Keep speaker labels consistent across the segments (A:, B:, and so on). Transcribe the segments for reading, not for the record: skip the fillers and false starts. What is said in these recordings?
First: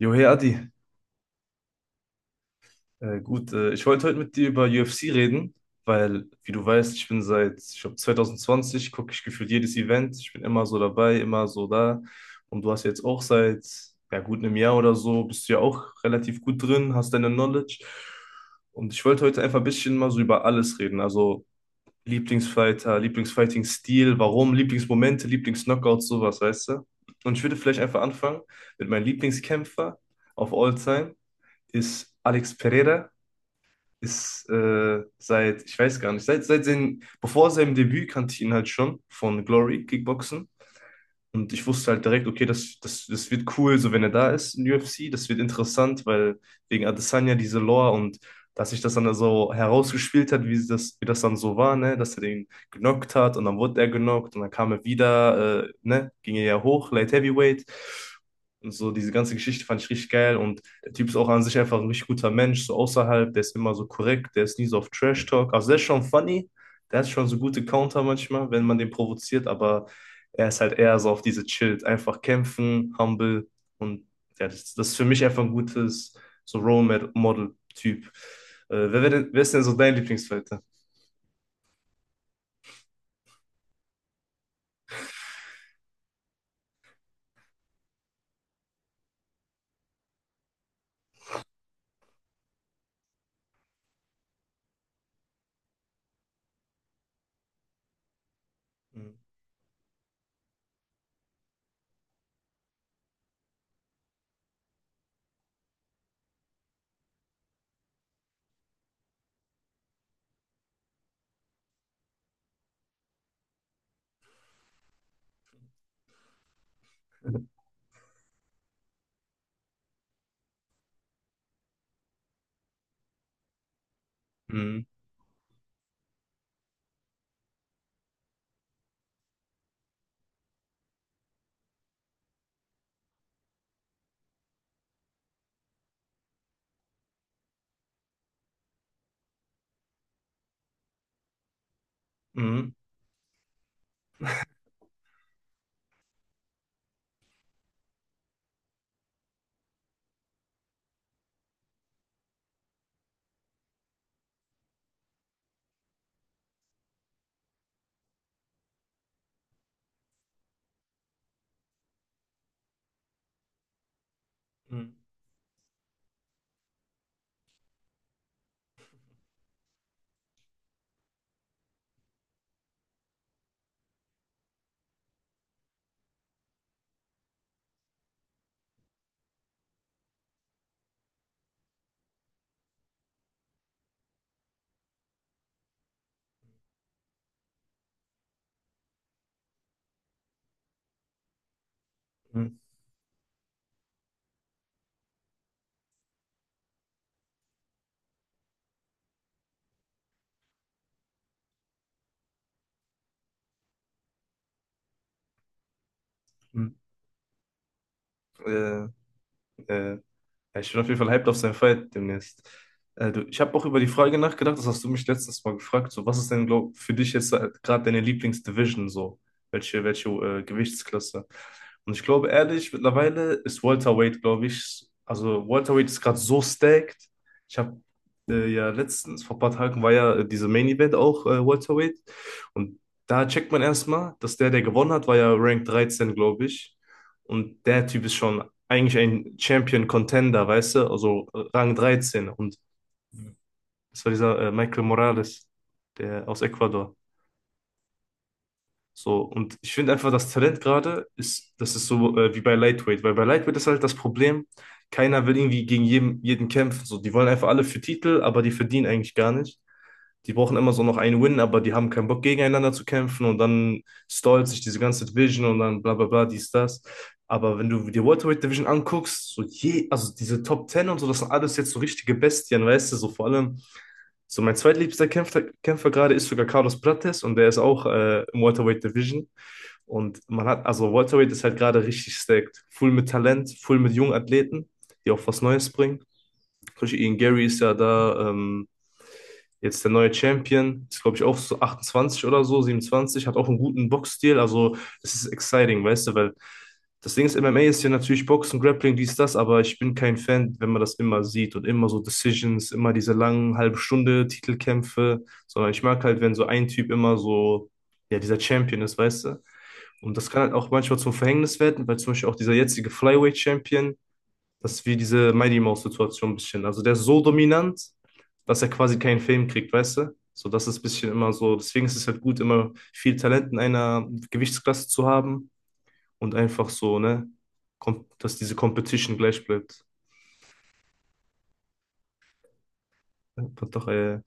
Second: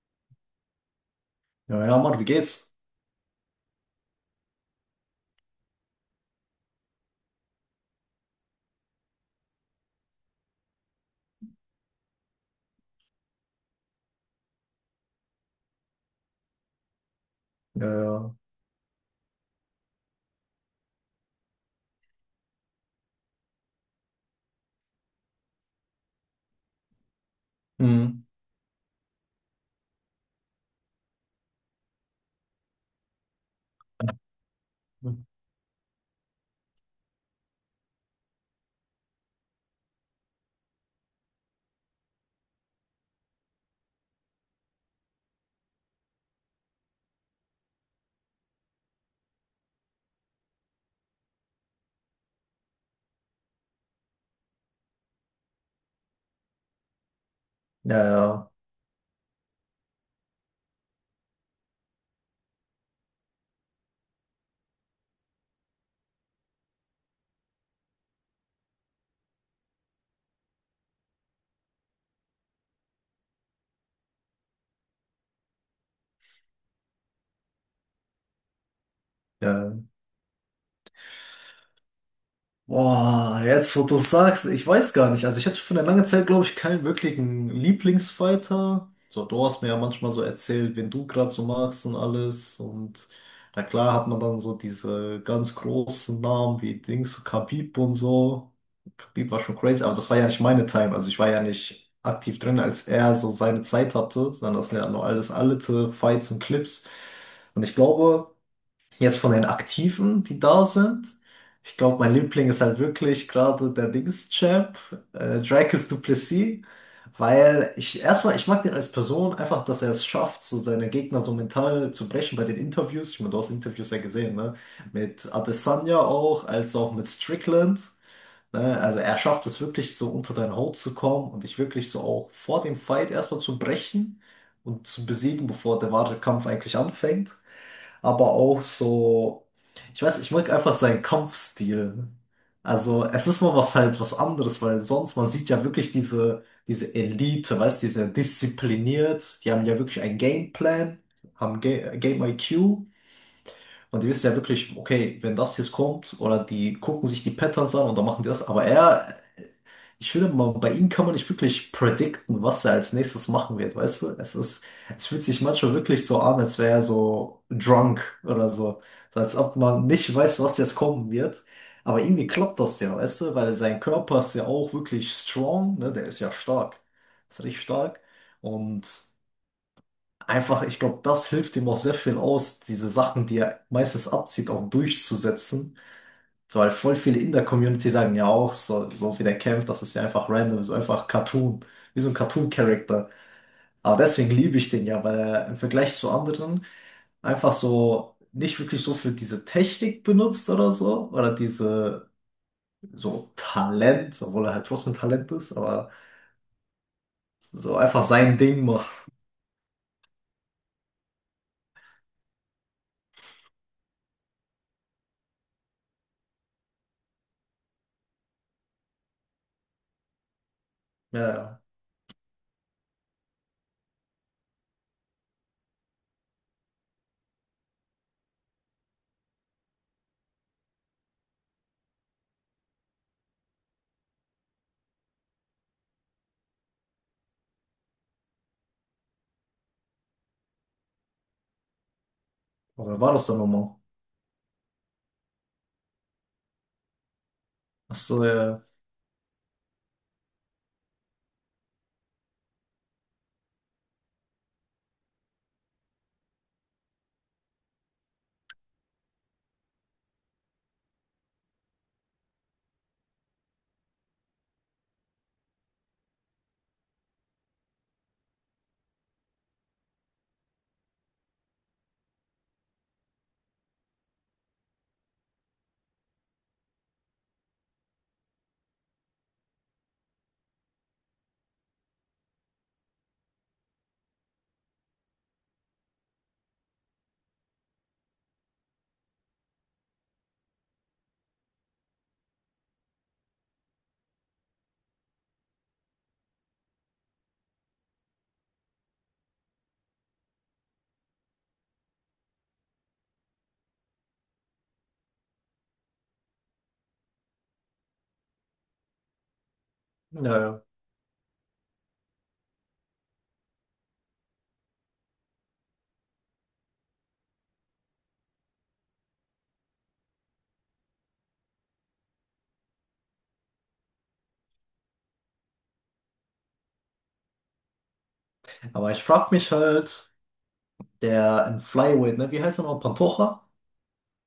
A: Jo, hey Adi.
B: Ja, ja, Mann, wie geht's?
A: Gut. Ich wollte heute mit dir über UFC reden, weil, wie du weißt, ich bin seit, ich glaube, 2020 gucke ich gefühlt jedes Event. Ich bin immer so dabei, immer so da, und du hast jetzt auch seit, ja gut, einem Jahr oder so, bist du ja auch relativ gut drin, hast deine Knowledge.
B: Ja, ja.
A: Und ich wollte heute einfach ein bisschen mal so über alles reden, also Lieblingsfighter, Lieblingsfighting-Stil, warum, Lieblingsmomente, Lieblingsknockouts, sowas, weißt du? Und ich würde vielleicht einfach
B: Mhm.
A: anfangen mit meinem Lieblingskämpfer of all time ist Alex Pereira. Ist seit, ich weiß gar nicht, seit seinem, bevor seinem Debüt kannte ich ihn halt schon von Glory Kickboxen. Und ich wusste halt direkt, okay, das wird cool, so wenn er da ist in UFC, das wird interessant, weil wegen Adesanya diese Lore, und dass sich das dann so herausgespielt hat, wie das dann so war, ne, dass er den genockt hat und dann wurde er genockt und dann kam er wieder, ne, ging er ja hoch, Light Heavyweight.
B: Ja, ja.
A: Und so diese ganze Geschichte fand ich richtig geil, und der Typ ist auch an sich einfach ein richtig guter Mensch, so außerhalb, der ist immer so korrekt, der ist nie so auf Trash Talk, also der ist schon funny, der hat schon so gute Counter manchmal, wenn man den provoziert, aber er ist halt eher so auf diese chillt, einfach kämpfen, humble, und ja, das ist für mich einfach ein gutes so Role Model Typ. Wer ist denn so
B: Ja,
A: dein Lieblingsfighter?
B: boah, jetzt wo du es sagst, ich weiß gar nicht. Also ich hatte für eine lange Zeit, glaube ich, keinen wirklichen Lieblingsfighter. So, du hast mir ja manchmal so erzählt, wen du gerade so magst und alles. Und na klar hat man dann so diese ganz großen Namen wie Dings, so Khabib und so.
A: Mhm.
B: Khabib war schon crazy, aber das war ja nicht meine Time. Also ich war ja nicht aktiv drin, als er so seine Zeit hatte, sondern das sind ja nur alles alte Fights und Clips. Und ich glaube, jetzt von den Aktiven, die da sind, ich glaube, mein Liebling ist halt wirklich gerade der Dings-Champ, Dracus du Plessis, weil ich erstmal, ich mag den als Person einfach, dass er es schafft, so seine Gegner so mental zu brechen bei den Interviews. Ich meine, du hast Interviews ja gesehen, ne? Mit Adesanya auch, als auch mit Strickland. Ne? Also er schafft es wirklich so unter deine Haut zu kommen und dich wirklich so auch vor dem Fight erstmal zu brechen und zu besiegen, bevor der wahre Kampf eigentlich anfängt, aber auch so, ich weiß, ich mag einfach seinen Kampfstil.
A: Mhm.
B: Also es ist mal was halt, was anderes, weil sonst man sieht ja wirklich diese Elite, weißt, die sind diszipliniert, die haben ja wirklich einen Gameplan, haben Ga Game IQ und die wissen ja wirklich, okay, wenn das jetzt kommt oder die gucken sich die Patterns an und dann machen die das, aber er, ich finde mal, bei ihm kann man nicht wirklich predikten, was er als nächstes machen wird, weißt du? Es ist,
A: Mhm.
B: es fühlt sich manchmal wirklich so an, als wäre er so drunk oder so. So als ob man nicht weiß, was jetzt kommen wird. Aber irgendwie klappt das ja, weißt du? Weil sein Körper ist ja auch wirklich strong, ne? Der ist ja stark. Ist richtig stark. Und einfach, ich glaube, das hilft ihm auch sehr viel aus, diese Sachen, die er meistens abzieht, auch durchzusetzen. So, weil voll viele in der Community sagen ja auch, so, so wie der kämpft, das ist ja einfach random, so einfach Cartoon, wie so ein
A: Mhm.
B: Cartoon-Character. Aber deswegen liebe ich den ja, weil er im Vergleich zu anderen einfach so nicht wirklich so für diese Technik benutzt oder so, oder diese so Talent, obwohl er halt trotzdem Talent ist, aber
A: Mhm.
B: so einfach sein Ding
A: Äh,
B: macht.
A: äh, Ja, ich bin auf jeden Fall hyped auf seinen Fight demnächst. Du, ich habe auch über die Frage nachgedacht. Das hast du mich letztes Mal gefragt, so was ist denn glaub, für dich jetzt gerade deine Lieblingsdivision so? Welche
B: Ja,
A: Gewichtsklasse?
B: ja.
A: Und ich glaube ehrlich, mittlerweile ist Welterweight, glaube ich, also Welterweight ist gerade so stacked. Ich habe ja letztens, vor ein paar Tagen war ja diese Main Event auch Welterweight, und da checkt man erstmal, dass der, der gewonnen hat, war ja Rank 13, glaube ich. Und der Typ ist schon eigentlich ein Champion-Contender, weißt du? Also Rang 13. Und
B: Aber wer war das denn nochmal?
A: das war dieser Michael Morales, der aus Ecuador.
B: Ach so, ja, ja.
A: So, und ich finde einfach, das Talent gerade ist, das ist so wie bei Lightweight, weil bei Lightweight ist halt das Problem, keiner will irgendwie gegen jeden, jeden kämpfen. So, die wollen einfach alle für Titel, aber die verdienen eigentlich gar nicht. Die brauchen immer so noch einen Win, aber die haben keinen Bock, gegeneinander zu kämpfen, und dann stallt sich diese ganze Division und dann bla bla bla, dies, das. Aber wenn du die Welterweight Division anguckst, so je, also diese Top 10 und so, das sind alles jetzt so richtige Bestien, weißt du, so vor allem, so mein zweitliebster Kämpfer gerade ist sogar Carlos Prates, und der ist auch im Welterweight Division. Und man hat, also Welterweight ist halt gerade richtig stacked. Full mit Talent, full mit jungen Athleten, die auch was Neues bringen. Zum Beispiel Ian Gary ist ja da jetzt der neue Champion. Ist, glaube ich, auch so 28 oder so, 27. Hat auch einen guten Boxstil. Also, es ist exciting, weißt du, weil das Ding ist, MMA ist ja natürlich Boxen, Grappling, dies, das, aber ich bin kein Fan, wenn man das immer sieht und immer so Decisions, immer diese langen halbe Stunde Titelkämpfe, sondern ich mag halt, wenn so ein Typ immer so, ja, dieser Champion ist, weißt du? Und
B: Ja.
A: das kann halt
B: Ja.
A: auch manchmal zum Verhängnis werden, weil zum Beispiel auch dieser jetzige Flyweight-Champion, das ist wie diese Mighty Mouse-Situation ein bisschen. Also der ist so dominant, dass er quasi keinen Film kriegt, weißt du? So, das ist ein bisschen immer so. Deswegen ist es halt gut, immer viel Talent in einer Gewichtsklasse zu haben und einfach so, ne, dass diese
B: Aber ich
A: Competition
B: frag
A: gleich
B: mich
A: bleibt.
B: halt, der in Flyweight, ne, wie heißt er noch? Pantoja?
A: Ja. Doch.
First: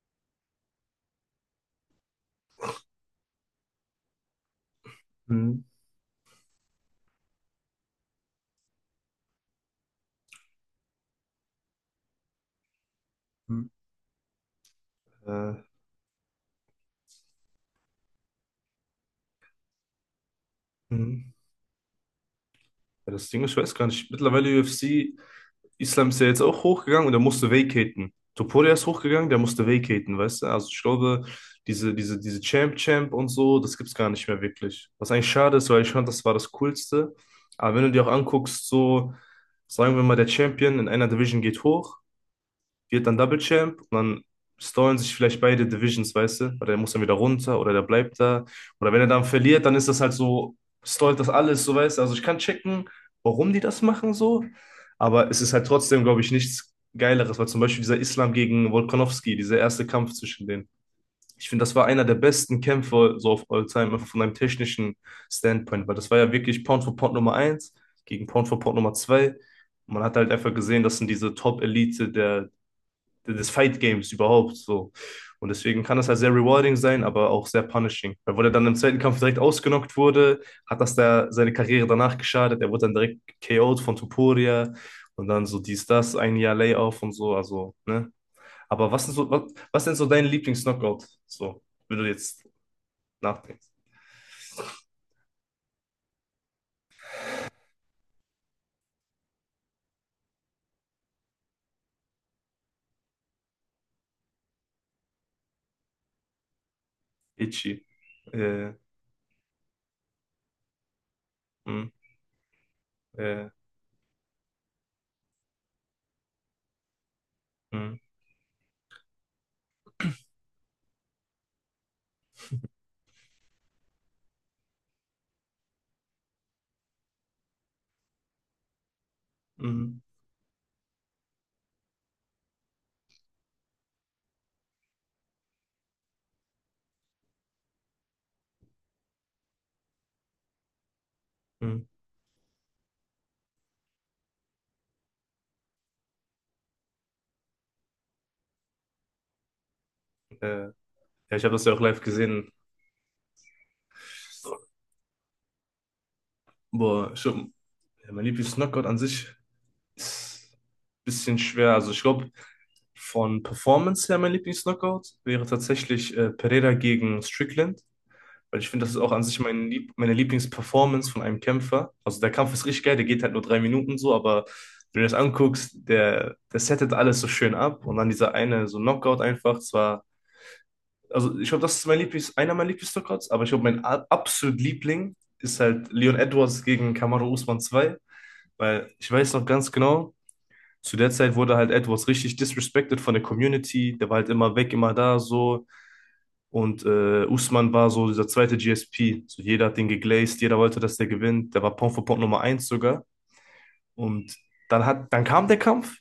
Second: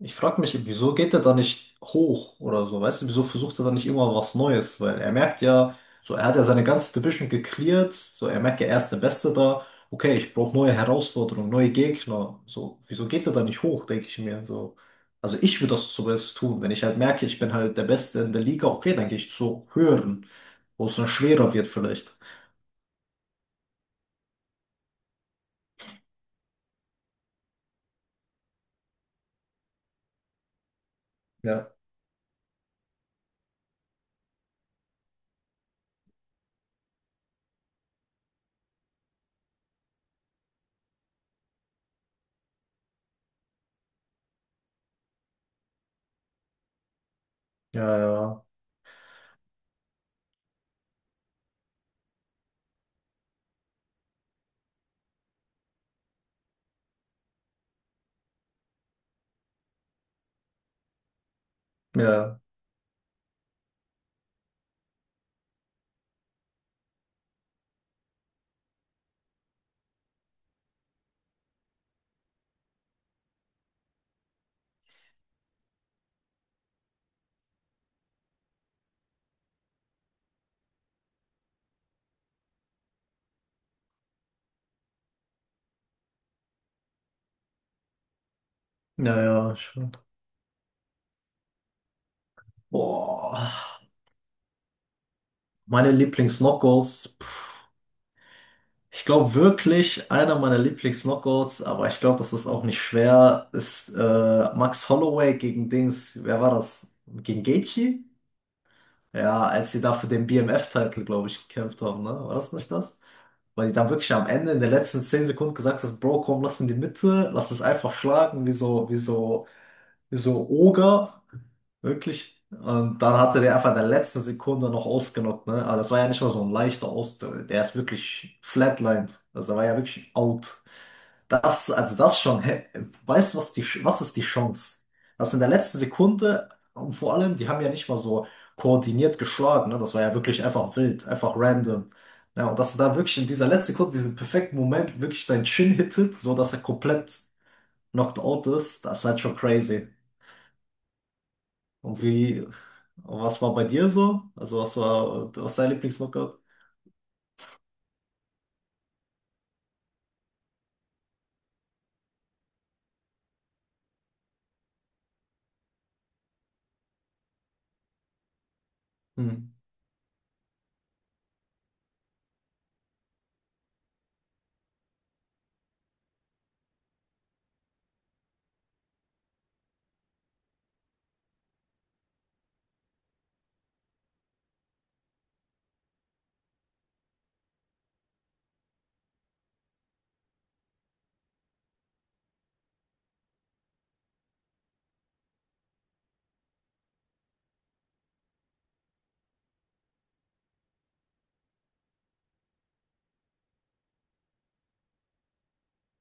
B: Ich frage mich, wieso geht er da nicht hoch oder so? Weißt du, wieso versucht er da nicht immer was Neues? Weil er merkt
A: Mhm.
B: ja, so er hat ja seine ganze Division gecleart, so er merkt ja, er ist der Beste da. Okay, ich brauche neue Herausforderungen, neue Gegner. So, wieso geht er da nicht
A: Mhm.
B: hoch, denke ich mir. So, also
A: äh,
B: ich würde das zumindest tun, wenn ich halt merke, ich bin halt der Beste in der Liga. Okay, dann gehe ich zu höheren, wo es dann
A: mhm.
B: schwerer wird vielleicht.
A: Ja, das Ding ist, ich weiß gar nicht. Mittlerweile UFC. Islam ist ja jetzt auch hochgegangen und er musste vacaten. Topuria ist hochgegangen, der musste vacaten, weißt du? Also ich glaube,
B: Ja.
A: diese Champ-Champ und so, das gibt's gar nicht mehr wirklich. Was eigentlich schade ist, weil ich fand, das war das Coolste. Aber wenn du dir auch anguckst, so, sagen wir mal, der Champion in einer Division geht hoch, wird dann Double Champ, und dann stallen sich vielleicht beide Divisions, weißt du? Oder der muss dann wieder runter oder der
B: Ja,
A: bleibt da.
B: ja,
A: Oder wenn er dann verliert, dann ist das halt so, stallt das alles, so, weißt du? Also ich kann checken, warum die das machen so, aber es ist halt trotzdem, glaube ich, nichts Geileres, weil zum Beispiel dieser Islam gegen Volkanovski, dieser erste Kampf zwischen denen. Ich finde, das war einer der
B: ja,
A: besten Kämpfe so auf All Time, einfach von einem technischen Standpoint, weil das war ja wirklich Pound for Pound Nummer eins gegen Pound for Pound Nummer 2. Man hat halt einfach gesehen, das sind diese Top-Elite der des Fight Games überhaupt so. Und deswegen kann das halt sehr rewarding sein, aber auch sehr punishing. Weil wo er dann im zweiten Kampf direkt ausgenockt wurde, hat das da seine Karriere danach geschadet. Er wurde dann direkt KO'd von Tuporia, und dann so dies, das, ein Jahr Layoff und so. Also, ne? Aber was ist
B: ja,
A: so, was,
B: ja,
A: was
B: schon.
A: denn so dein Lieblings-Knockout? So, wenn du jetzt nachdenkst.
B: Boah, meine Lieblings-Knockouts. Pff. Ich glaube wirklich, einer meiner Lieblings-Knockouts, aber ich glaube, das ist auch nicht schwer, ist Max Holloway gegen Dings, wer war das? Gegen
A: Itchy.
B: Gaethje?
A: Äh,
B: Ja, als sie da für den BMF-Title, glaube ich, gekämpft
A: Mh,
B: haben, ne? War das nicht das?
A: äh,
B: Weil die dann wirklich am Ende in den letzten 10 Sekunden gesagt haben, Bro, komm, lass in die Mitte, lass es einfach
A: mh,
B: schlagen, wie so, wie so, wie so Oger. Wirklich? Und dann hat er den einfach in der letzten Sekunde noch ausgenockt, ne? Aber das war ja nicht mal so ein leichter Aus. Der ist wirklich flatlined. Also der war ja
A: mh,
B: wirklich out. Das, also das schon, hä? Weißt du, was die, was ist die Chance? Das in der letzten Sekunde, und vor allem, die haben ja nicht mal so koordiniert geschlagen, ne? Das war ja wirklich einfach wild, einfach
A: mh,
B: random. Ja, und dass er dann wirklich in dieser letzten Sekunde, diesen perfekten Moment, wirklich sein Chin hittet, so dass er komplett knocked out ist, das ist halt schon crazy.
A: äh. Ja, ich habe das ja auch live
B: Und wie,
A: gesehen.
B: was war bei dir so? Also was war, was ist dein Lieblingslookout?
A: Boah, schon, ja, mein Lieblings-Knockout an sich ist ein bisschen schwer. Also ich glaube, von Performance her mein Lieblingslockout wäre tatsächlich Pereira gegen Strickland. Weil ich finde, das ist auch an
B: Hm.
A: sich meine Lieblingsperformance von einem Kämpfer. Also der Kampf ist richtig geil, der geht halt nur 3 Minuten so, aber wenn du das anguckst, der settet alles so schön ab. Und dann dieser eine, so Knockout einfach, zwar, also ich glaube, das ist einer meiner Lieblings-Knockouts, aber ich glaube, mein absolut Liebling ist halt Leon Edwards gegen Kamaru Usman zwei. Weil ich weiß noch ganz genau, zu der Zeit wurde halt Edwards richtig disrespected von der Community. Der war halt immer weg, immer da so. Und Usman war so dieser zweite GSP. So, jeder hat den geglaced, jeder wollte, dass der gewinnt. Der war Pound for Pound Nummer eins sogar. Und dann, dann kam der Kampf.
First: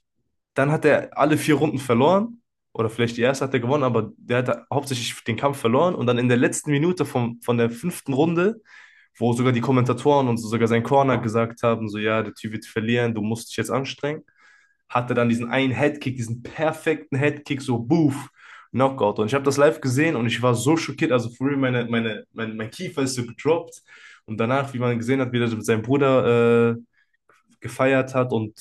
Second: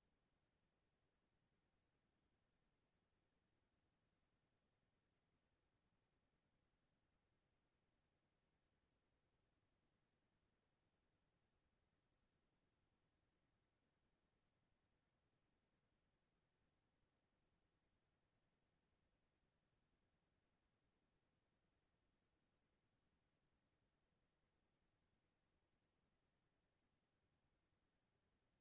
A: Dann hat er alle 4 Runden verloren. Oder vielleicht die erste hat er gewonnen, aber der hat hauptsächlich den Kampf verloren. Und dann in der letzten Minute vom, von der fünften Runde, wo sogar die Kommentatoren und so sogar sein Corner gesagt haben, so ja, der Typ wird verlieren, du musst dich jetzt anstrengen, hat er dann diesen einen Headkick, diesen perfekten Headkick, so boof, Knockout. Und ich habe das live gesehen, und ich war so schockiert. Also früher mein Kiefer ist so gedroppt. Und danach, wie man gesehen hat, wie er mit seinem Bruder gefeiert hat, und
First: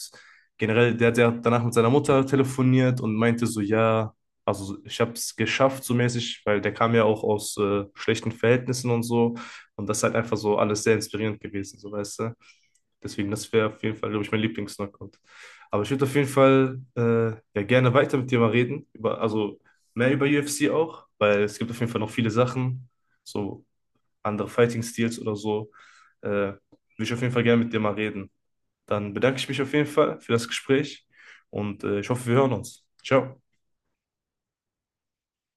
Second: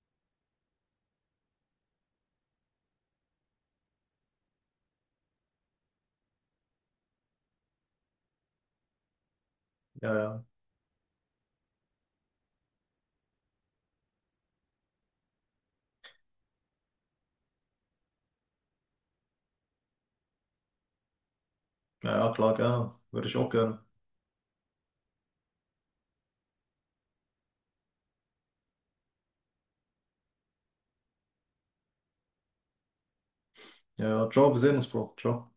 A: generell, der hat ja danach mit seiner Mutter telefoniert und meinte so, ja, also ich habe es geschafft so mäßig, weil der kam ja auch aus schlechten Verhältnissen und so. Und das ist halt
B: Ja,
A: einfach
B: ja,
A: so alles sehr inspirierend gewesen, so, weißt du. Deswegen, das wäre auf jeden Fall, glaube ich, mein Lieblings-Knockout. Aber ich würde auf jeden Fall ja, gerne weiter mit dir mal reden, über, also mehr über UFC auch, weil es gibt auf jeden Fall noch
B: ja,
A: viele
B: ja, klar,
A: Sachen,
B: gerne. Würde ich auch
A: so
B: gerne.
A: andere fighting Styles oder so. Würde ich auf jeden Fall gerne mit dir mal reden. Dann bedanke ich mich auf jeden Fall für das Gespräch, und ich hoffe, wir hören uns. Ciao.
B: Ja, ja, ciao, wir sehen uns, Bro. Ciao.